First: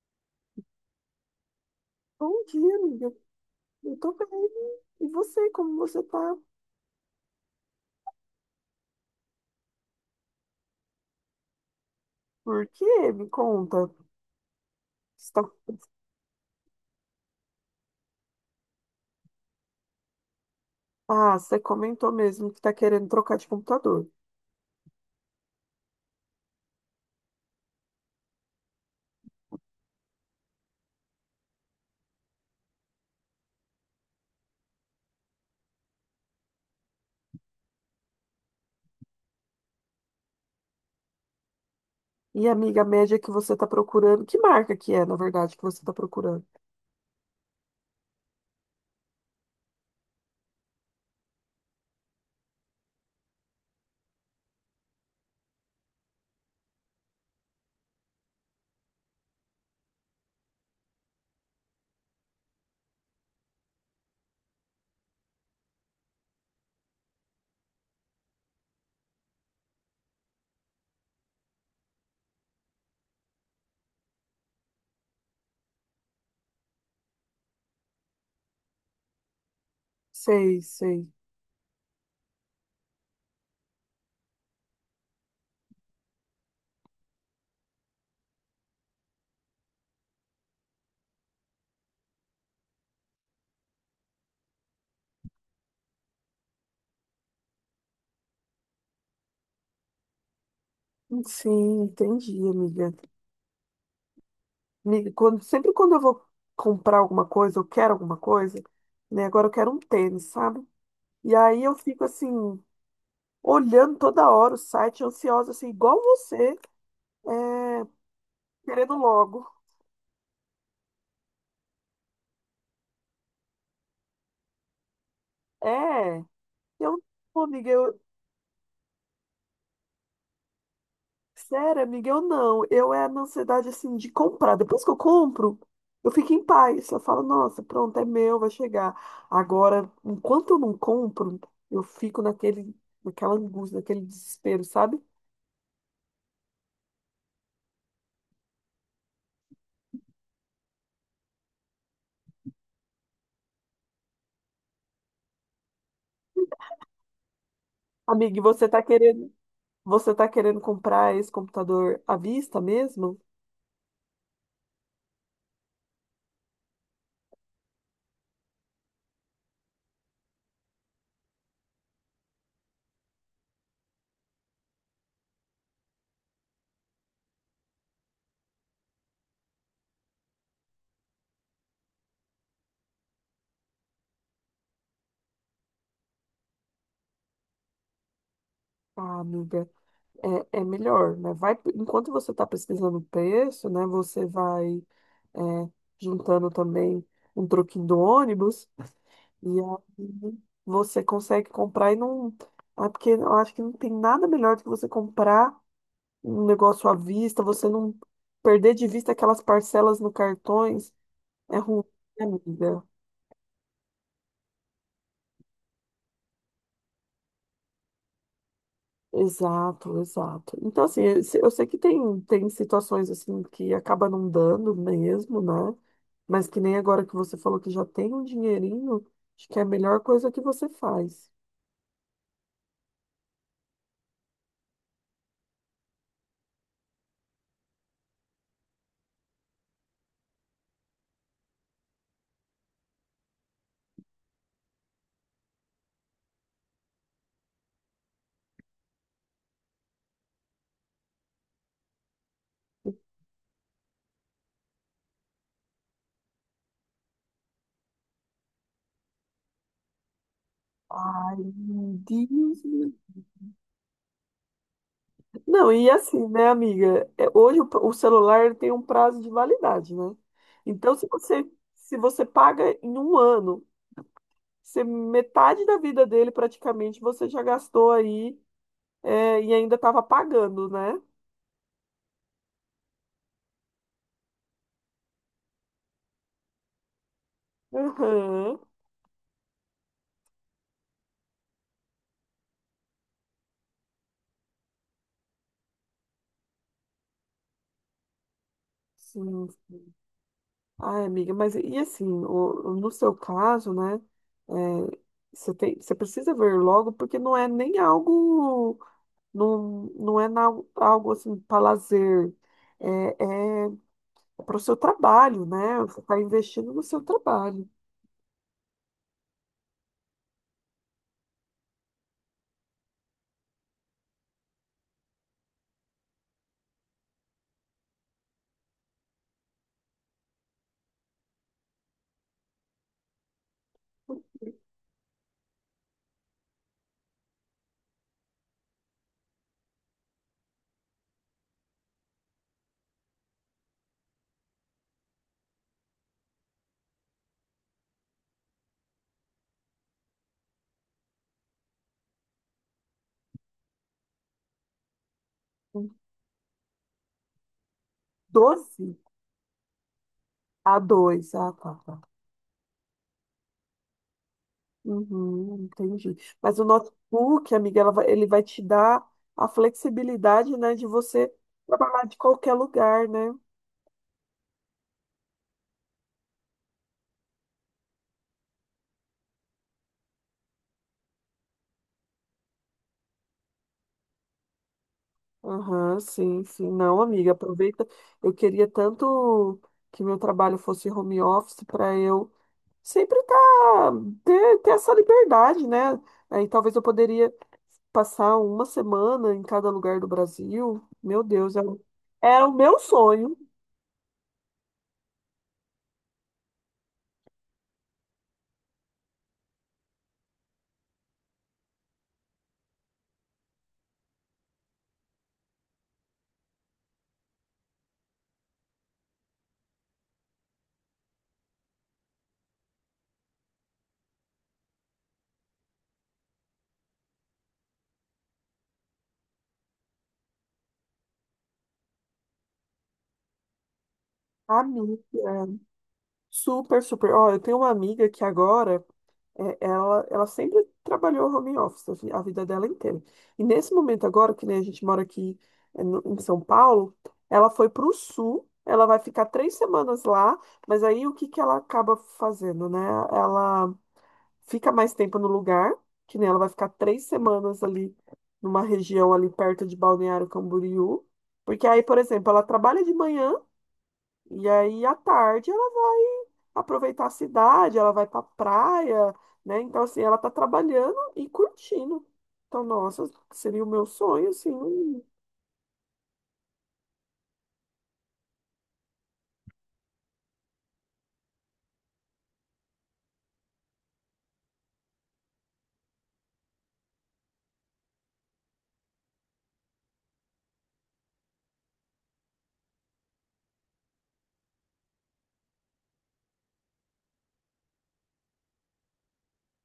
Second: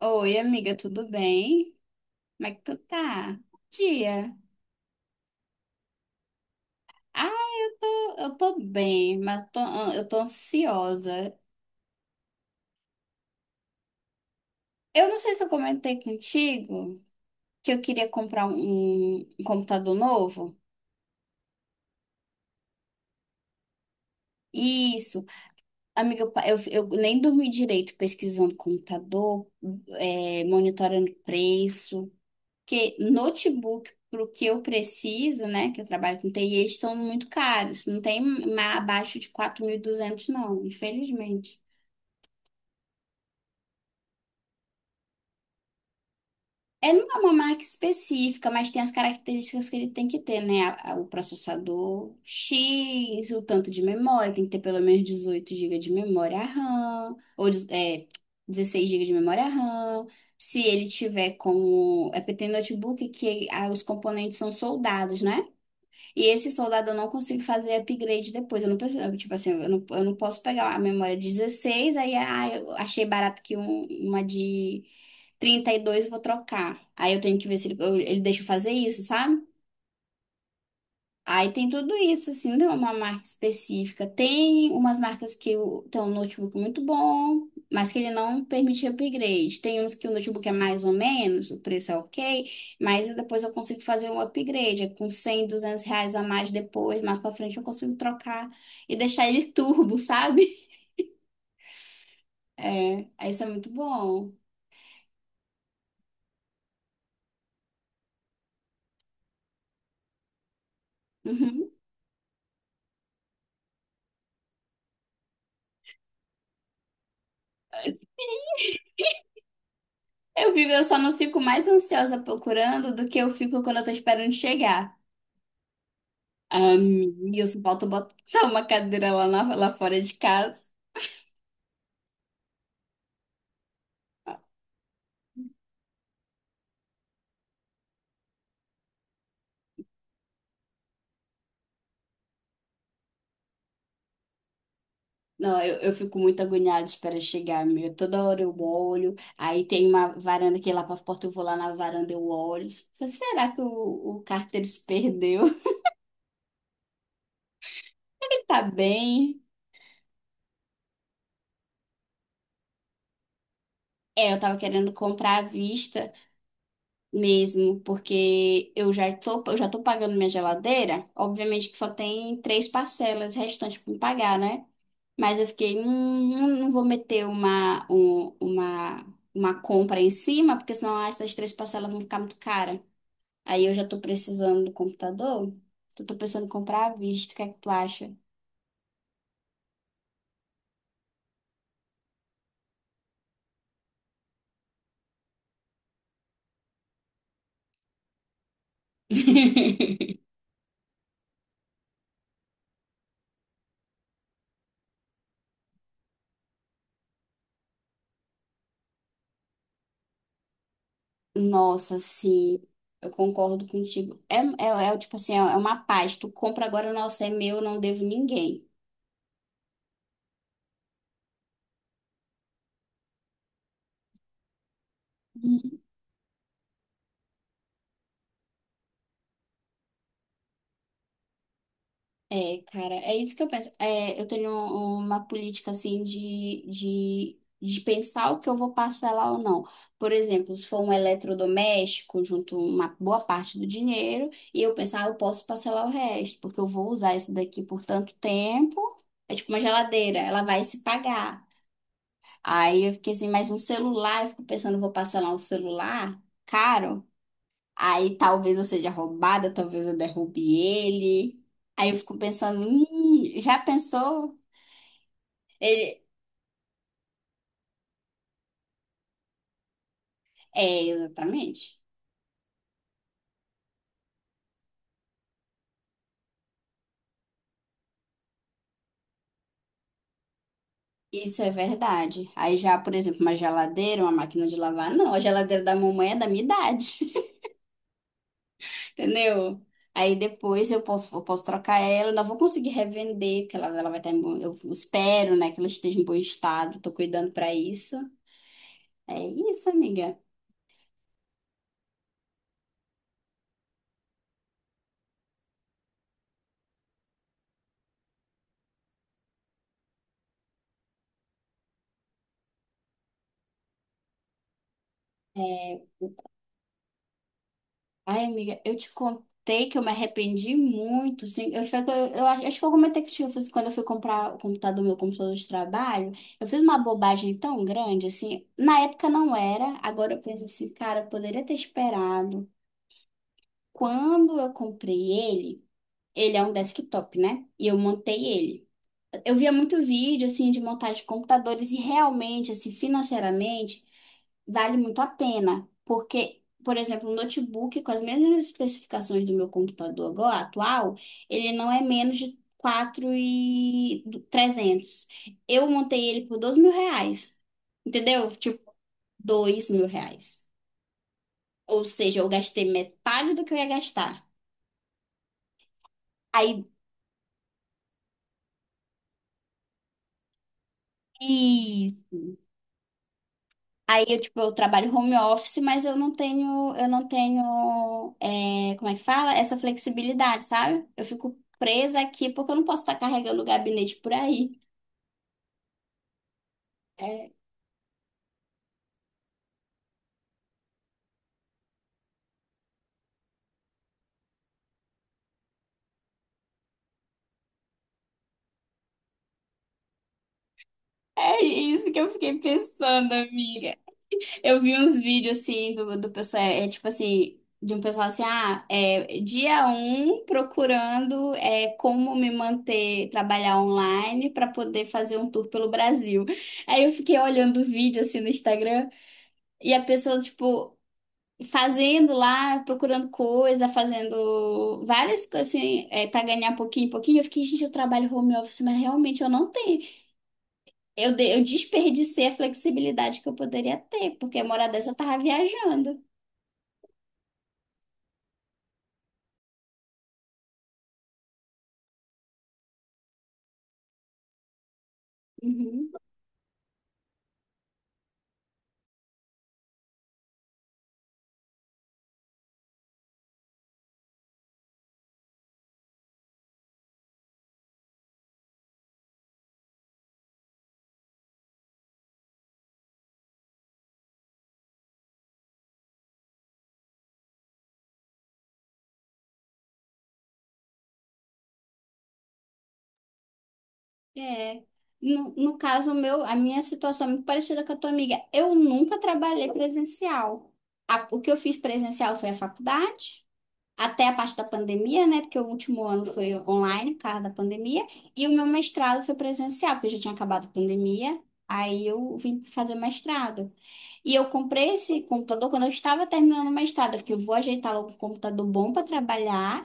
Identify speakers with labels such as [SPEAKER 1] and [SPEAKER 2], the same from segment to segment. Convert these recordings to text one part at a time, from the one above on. [SPEAKER 1] Oi, amiga, tudo bem?
[SPEAKER 2] Bom
[SPEAKER 1] Como é que
[SPEAKER 2] dia,
[SPEAKER 1] tu
[SPEAKER 2] amiga.
[SPEAKER 1] tá? Bom
[SPEAKER 2] Eu tô
[SPEAKER 1] dia.
[SPEAKER 2] bem. E você, como você tá?
[SPEAKER 1] Ah, eu tô bem, mas eu tô ansiosa.
[SPEAKER 2] Por quê? Me conta.
[SPEAKER 1] Eu não
[SPEAKER 2] Você
[SPEAKER 1] sei se eu
[SPEAKER 2] tá-
[SPEAKER 1] comentei contigo que eu queria comprar um computador novo.
[SPEAKER 2] ah, você comentou mesmo que tá querendo trocar de computador.
[SPEAKER 1] Isso. Amiga, eu, pa- eu nem dormi direito pesquisando computador, monitorando preço. Porque notebook, para o que eu preciso, né, que eu trabalho com TI, eles estão muito caros. Não tem abaixo de 4.200 não, infelizmente.
[SPEAKER 2] E, amiga, a média que você tá procurando, que marca que é, na verdade, que você tá procurando?
[SPEAKER 1] É, não é uma marca específica, mas tem as características que ele tem que ter, né? O processador X, o tanto de memória, tem que ter pelo menos 18 gigas de memória RAM, ou 16 gigas de memória RAM. Se ele tiver com. É porque tem notebook que os componentes são soldados, né? E esse soldado eu não consigo fazer upgrade depois. Eu, tipo assim, eu não posso pegar a memória 16 aí eu achei barato que uma de 32 eu vou trocar. Aí eu tenho que ver se ele deixa eu fazer isso, sabe?
[SPEAKER 2] Sei, sei.
[SPEAKER 1] Aí tem tudo isso, assim, não é uma marca específica. Tem umas marcas tem um notebook muito bom, mas que ele não permite upgrade. Tem uns que o notebook é mais ou menos, o preço é ok, mas depois eu consigo fazer um upgrade, é com 100 200 reais a mais depois, mais pra frente eu consigo trocar e deixar ele turbo, sabe?
[SPEAKER 2] Sim, entendi, amiga.
[SPEAKER 1] É, aí isso é muito bom.
[SPEAKER 2] Amiga, sempre quando eu vou comprar alguma coisa, eu quero alguma coisa, né? Agora eu quero um tênis, sabe? E aí
[SPEAKER 1] Uhum.
[SPEAKER 2] eu fico assim, olhando toda hora o site, ansiosa, assim, igual você. É, querendo logo.
[SPEAKER 1] Eu só não fico mais ansiosa procurando do que eu fico quando eu tô esperando chegar.
[SPEAKER 2] É, eu, pô,
[SPEAKER 1] Wilson,
[SPEAKER 2] amiga,
[SPEAKER 1] falta
[SPEAKER 2] eu,
[SPEAKER 1] botar uma cadeira lá, lá fora de casa.
[SPEAKER 2] sério, amiga, eu não. Eu é na ansiedade, assim, de comprar. Depois que eu compro, eu fico em paz. Eu falo, nossa, pronto, é meu, vai chegar. Agora, enquanto eu não compro, eu fico naquela angústia, naquele desespero, sabe?
[SPEAKER 1] Não, eu fico muito agoniada de chegar, meu. Toda hora eu olho. Aí tem uma varanda que é lá pra porta, eu vou lá na varanda, eu olho. Falei, será que o Carter se perdeu?
[SPEAKER 2] Amiga, e
[SPEAKER 1] Ele tá bem?
[SPEAKER 2] você tá querendo comprar esse computador à vista mesmo?
[SPEAKER 1] É, eu tava querendo comprar à vista mesmo, porque eu já tô pagando minha geladeira. Obviamente que só tem 3 parcelas restantes pra me pagar, né? Mas eu fiquei, não vou meter uma compra em cima, porque senão essas 3 parcelas vão ficar muito cara. Aí eu já tô precisando do computador. Então, tô pensando em comprar à vista. O que é que tu acha?
[SPEAKER 2] Ah, amiga, é, é melhor, né? Vai, enquanto você tá pesquisando o preço, né, você vai é, juntando também um troquinho do ônibus, e aí você consegue comprar e não. É porque eu acho que não tem nada melhor do que você comprar um negócio à vista, você não perder de vista aquelas parcelas no cartões, é ruim,
[SPEAKER 1] Nossa,
[SPEAKER 2] né,
[SPEAKER 1] sim,
[SPEAKER 2] amiga.
[SPEAKER 1] eu concordo contigo. É o tipo assim, é uma paz. Tu compra agora, nossa, é meu, eu não devo ninguém.
[SPEAKER 2] Exato, exato. Então, assim, eu se- eu sei que tem situações assim que acaba não dando mesmo, né? Mas que nem agora que você falou que já tem um dinheirinho, acho que é a melhor coisa que você faz.
[SPEAKER 1] É, cara, é isso que eu penso. É, eu tenho uma política assim de pensar o que eu vou parcelar ou não. Por exemplo, se for um eletrodoméstico, junto uma boa parte do dinheiro, e eu pensar, ah, eu posso parcelar o resto, porque eu vou usar isso daqui por tanto tempo. É tipo uma geladeira, ela vai se pagar. Aí eu fiquei assim, mas um celular, eu fico pensando, vou parcelar um celular caro? Aí talvez eu seja roubada, talvez eu derrube ele.
[SPEAKER 2] Ai,
[SPEAKER 1] Aí eu
[SPEAKER 2] meu
[SPEAKER 1] fico pensando,
[SPEAKER 2] Deus.
[SPEAKER 1] já pensou?
[SPEAKER 2] Não, e
[SPEAKER 1] Ele,
[SPEAKER 2] assim, né, amiga? É, hoje o celular tem um prazo de validade, né?
[SPEAKER 1] é,
[SPEAKER 2] Então, se você,
[SPEAKER 1] exatamente.
[SPEAKER 2] Se você paga em um ano, você, metade da vida dele praticamente você já gastou aí, é, e ainda estava pagando, né?
[SPEAKER 1] Isso é verdade. Aí já, por exemplo, uma geladeira, uma máquina de lavar, não, a geladeira da mamãe é da minha idade,
[SPEAKER 2] Aham.
[SPEAKER 1] entendeu? Aí depois eu posso trocar ela, eu não vou conseguir revender, porque ela vai estar em bom, eu espero, né, que ela esteja em bom estado, tô cuidando pra isso. É
[SPEAKER 2] Sim,
[SPEAKER 1] isso,
[SPEAKER 2] sim.
[SPEAKER 1] amiga.
[SPEAKER 2] Ai, amiga, mas e assim, no seu caso, né, é, você tem, você precisa ver logo, porque não é nem algo, não, não é na- algo assim para lazer, é, é para o seu trabalho, né?
[SPEAKER 1] É,
[SPEAKER 2] Você está investindo no seu trabalho.
[SPEAKER 1] ai, amiga, eu te contei que eu me arrependi muito, sim. Eu acho que eu comentei contigo, assim, quando eu fui comprar o computador, meu computador de trabalho, eu fiz uma bobagem tão grande, assim. Na época não era, agora eu penso assim, cara, eu poderia ter esperado. Quando eu comprei ele, ele é um desktop, né? E eu montei ele. Eu via muito vídeo, assim, de montagem de computadores e realmente, assim, financeiramente, vale muito a pena. Porque, por exemplo, um notebook com as mesmas especificações do meu computador agora, atual, ele não é menos de 4.300. Eu montei ele por 12 mil reais. Entendeu? Tipo,
[SPEAKER 2] Doze
[SPEAKER 1] 2.000 reais.
[SPEAKER 2] a dois, ah, tá,
[SPEAKER 1] Ou
[SPEAKER 2] tá.
[SPEAKER 1] seja, eu gastei metade do que eu ia gastar.
[SPEAKER 2] Uhum, entendi. Mas o
[SPEAKER 1] Aí,
[SPEAKER 2] notebook, amiga, ele vai te dar a flexibilidade, né, de você trabalhar de
[SPEAKER 1] isso.
[SPEAKER 2] qualquer lugar, né?
[SPEAKER 1] Aí eu, tipo, eu trabalho home office, mas eu não tenho, como é que fala? Essa flexibilidade, sabe? Eu fico presa aqui porque eu não posso estar carregando o gabinete por aí.
[SPEAKER 2] Aham, sim, sim. Não,
[SPEAKER 1] É,
[SPEAKER 2] amiga, aproveita. Eu queria tanto que meu trabalho fosse home office para eu sempre tá, ter essa liberdade, né? Aí talvez eu poderia passar uma semana em cada lugar do Brasil, meu
[SPEAKER 1] é
[SPEAKER 2] Deus, era,
[SPEAKER 1] isso que eu fiquei
[SPEAKER 2] era o meu
[SPEAKER 1] pensando,
[SPEAKER 2] sonho.
[SPEAKER 1] amiga. Eu vi uns vídeos assim do pessoal, é tipo assim, de um pessoal assim, dia um procurando, como me manter, trabalhar online para poder fazer um tour pelo Brasil. Aí eu fiquei olhando o vídeo assim no Instagram. E a pessoa, tipo, fazendo lá, procurando coisa, fazendo várias coisas assim, para ganhar pouquinho pouquinho. Eu fiquei, gente, eu trabalho home office, mas realmente eu não tenho. Eu desperdicei a flexibilidade que eu poderia ter, porque a morada dessa eu tava
[SPEAKER 2] Amiga,
[SPEAKER 1] viajando.
[SPEAKER 2] super, super. Ó, eu tenho uma amiga que agora, é, ela sempre trabalhou home office a vida dela inteira. E nesse momento agora, que nem a gente mora aqui é,
[SPEAKER 1] Uhum.
[SPEAKER 2] em São Paulo, ela foi para o sul, ela vai ficar três semanas lá, mas aí o que que ela acaba fazendo, né? Ela fica mais tempo no lugar, que nem ela vai ficar três semanas ali numa região ali perto de Balneário Camboriú, porque aí, por exemplo, ela trabalha de manhã e aí à tarde ela vai aproveitar a cidade, ela vai pra praia, né? Então, assim, ela tá trabalhando e curtindo. Então, nossa, seria o meu sonho, assim,
[SPEAKER 1] É.
[SPEAKER 2] um-
[SPEAKER 1] No caso meu, a minha situação é muito parecida com a tua amiga. Eu nunca trabalhei presencial. O que eu fiz presencial foi a faculdade, até a parte da pandemia, né? Porque o último ano foi online, por causa da pandemia, e o meu mestrado foi presencial, porque já tinha acabado a pandemia. Aí eu vim fazer mestrado. E eu comprei esse computador quando eu estava terminando o mestrado. Eu fiquei, eu vou ajeitar logo um computador bom para trabalhar,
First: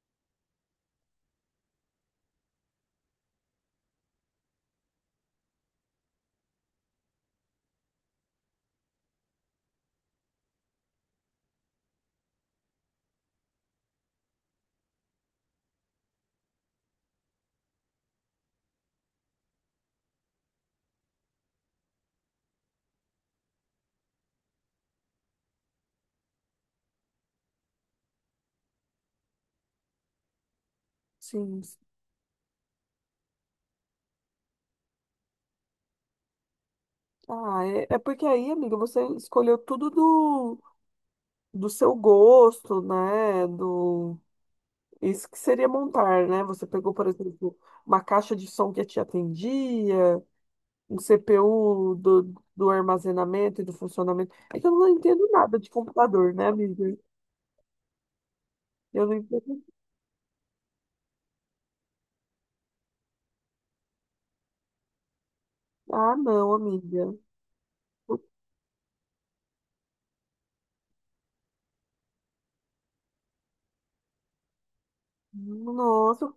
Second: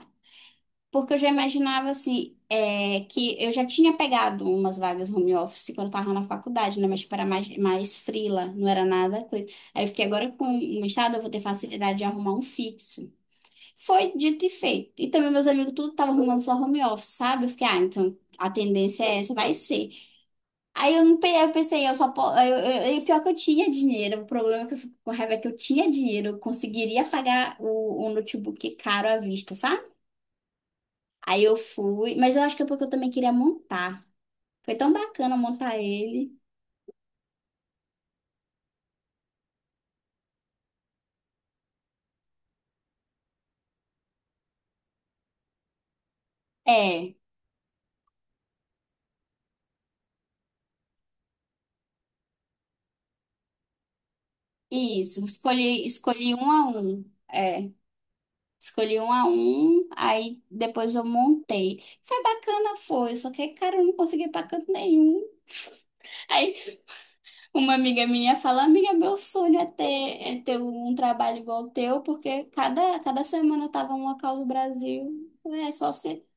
[SPEAKER 1] porque eu já imaginava assim, que eu já tinha pegado umas vagas home office quando eu estava na faculdade, né? Mas para mais, mais freela, não era nada coisa. Aí eu fiquei agora com o mestrado, eu vou ter facilidade de arrumar um fixo. Foi dito e feito. E também meus amigos tudo estavam arrumando só home office, sabe? Eu fiquei, então a tendência é essa, vai ser. Aí eu não pe- eu pensei, eu só po- eu- pior é que eu tinha dinheiro. O problema é que eu fico com raiva é que eu tinha dinheiro, eu conseguiria pagar o notebook caro à vista, sabe? Aí eu
[SPEAKER 2] sim.
[SPEAKER 1] fui, mas eu acho que é porque eu também queria montar. Foi tão bacana montar ele.
[SPEAKER 2] Ah, é, é porque aí, amiga, você escolheu tudo do seu gosto, né? Do isso que seria montar, né? Você pegou, por
[SPEAKER 1] É,
[SPEAKER 2] exemplo, uma caixa de som que te atendia, um CPU do armazenamento e do funcionamento. É que eu não
[SPEAKER 1] isso,
[SPEAKER 2] entendo nada de
[SPEAKER 1] escolhi,
[SPEAKER 2] computador,
[SPEAKER 1] escolhi
[SPEAKER 2] né,
[SPEAKER 1] um a
[SPEAKER 2] amiga?
[SPEAKER 1] um. É. Escolhi
[SPEAKER 2] Eu
[SPEAKER 1] um
[SPEAKER 2] não
[SPEAKER 1] a
[SPEAKER 2] entendo.
[SPEAKER 1] um, aí depois eu montei. Foi bacana, foi, só que, cara, eu não consegui para canto nenhum.
[SPEAKER 2] Ah, não,
[SPEAKER 1] Aí
[SPEAKER 2] amiga.
[SPEAKER 1] uma amiga minha fala, amiga, meu sonho é ter, um trabalho igual o teu, porque cada, cada semana eu tava em um local do Brasil. É
[SPEAKER 2] Nossa,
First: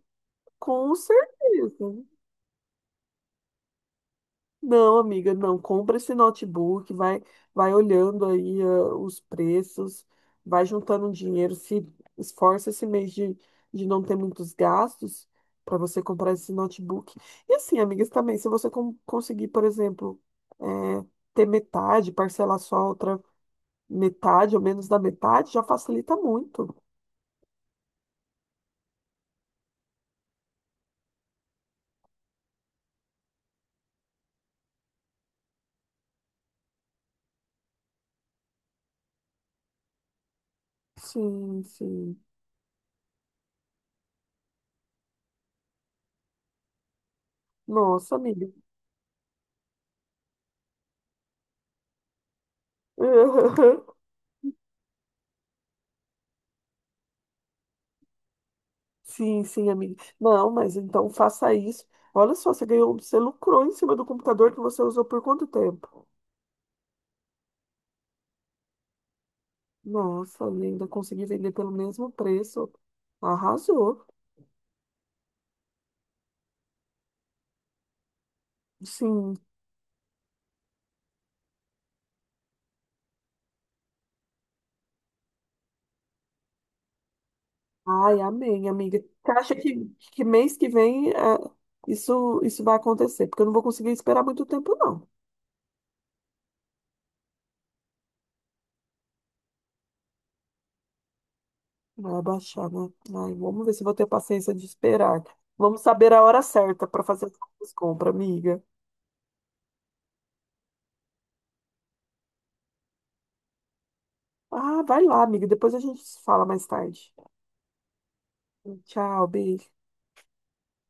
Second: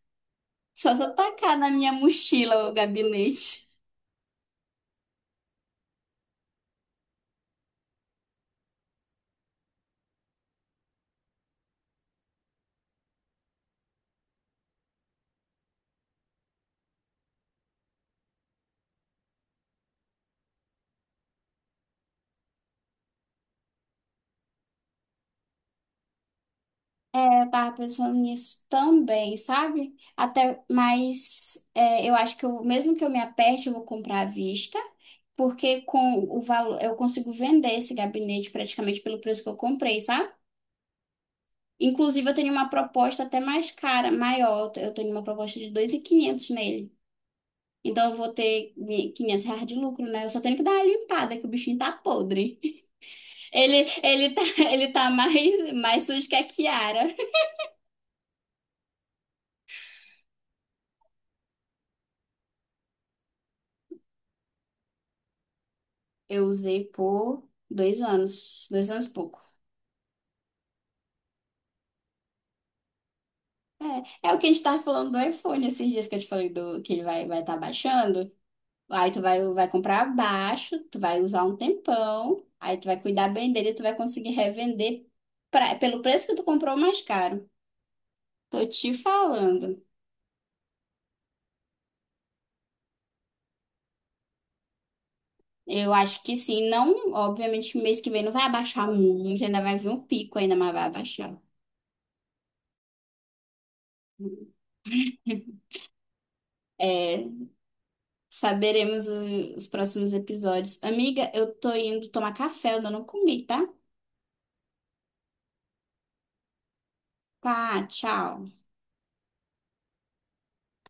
[SPEAKER 1] só
[SPEAKER 2] com
[SPEAKER 1] se eu tacar na
[SPEAKER 2] certeza.
[SPEAKER 1] minha mochila o gabinete.
[SPEAKER 2] Não, amiga, não. Compra esse notebook, vai, vai olhando aí ah, os preços, vai juntando um dinheiro, se esforça esse mês de não ter muitos gastos para você comprar esse notebook. E assim, amigas, também, se você conseguir, por exemplo, eh, ter metade, parcelar só a outra metade ou menos da metade, já facilita muito.
[SPEAKER 1] Eu tava pensando nisso também, sabe? Até, mas eu acho que eu, mesmo que eu me aperte, eu vou comprar à vista, porque com o valor eu consigo vender esse gabinete praticamente pelo preço que eu comprei, sabe?
[SPEAKER 2] Sim, sim.
[SPEAKER 1] Inclusive, eu tenho uma proposta até mais cara, maior. Eu tenho uma proposta de 2.500 nele. Então,
[SPEAKER 2] Nossa,
[SPEAKER 1] eu vou
[SPEAKER 2] amiga.
[SPEAKER 1] ter 500 reais de lucro, né? Eu só tenho que dar uma limpada, que o bichinho tá podre. Ele, ele tá, ele tá mais, mais sujo que a Kiara.
[SPEAKER 2] Sim, sim, amiga. Não, mas então faça isso. Olha só, você ganhou, você lucrou em cima do computador que você usou por quanto tempo?
[SPEAKER 1] Eu usei por 2 anos, 2 anos e pouco.
[SPEAKER 2] Nossa, ainda consegui vender pelo mesmo preço. Arrasou.
[SPEAKER 1] É, é o que a gente tava falando do iPhone esses dias que eu te falei que ele vai estar baixando. Aí tu
[SPEAKER 2] Sim.
[SPEAKER 1] vai comprar abaixo, tu vai usar um tempão, aí tu vai cuidar bem dele, tu vai conseguir revender pelo preço que tu comprou mais caro.
[SPEAKER 2] Ai,
[SPEAKER 1] Tô
[SPEAKER 2] amém,
[SPEAKER 1] te
[SPEAKER 2] amiga. Você acha
[SPEAKER 1] falando.
[SPEAKER 2] que mês que vem é, isso vai acontecer? Porque eu não vou conseguir esperar muito tempo, não.
[SPEAKER 1] Eu acho que sim, não, obviamente que mês que vem não vai abaixar muito, ainda vai vir um pico ainda, mas vai abaixar.
[SPEAKER 2] Vai abaixar, né? Ai, vamos ver se eu vou ter paciência de esperar. Vamos saber a hora certa para
[SPEAKER 1] É,
[SPEAKER 2] fazer as compras, amiga.
[SPEAKER 1] saberemos os próximos episódios. Amiga, eu tô indo tomar café, eu ainda não comi, tá?
[SPEAKER 2] Ah, vai lá, amiga. Depois a gente se fala mais tarde.
[SPEAKER 1] Tá, tchau.
[SPEAKER 2] Tchau, beijo.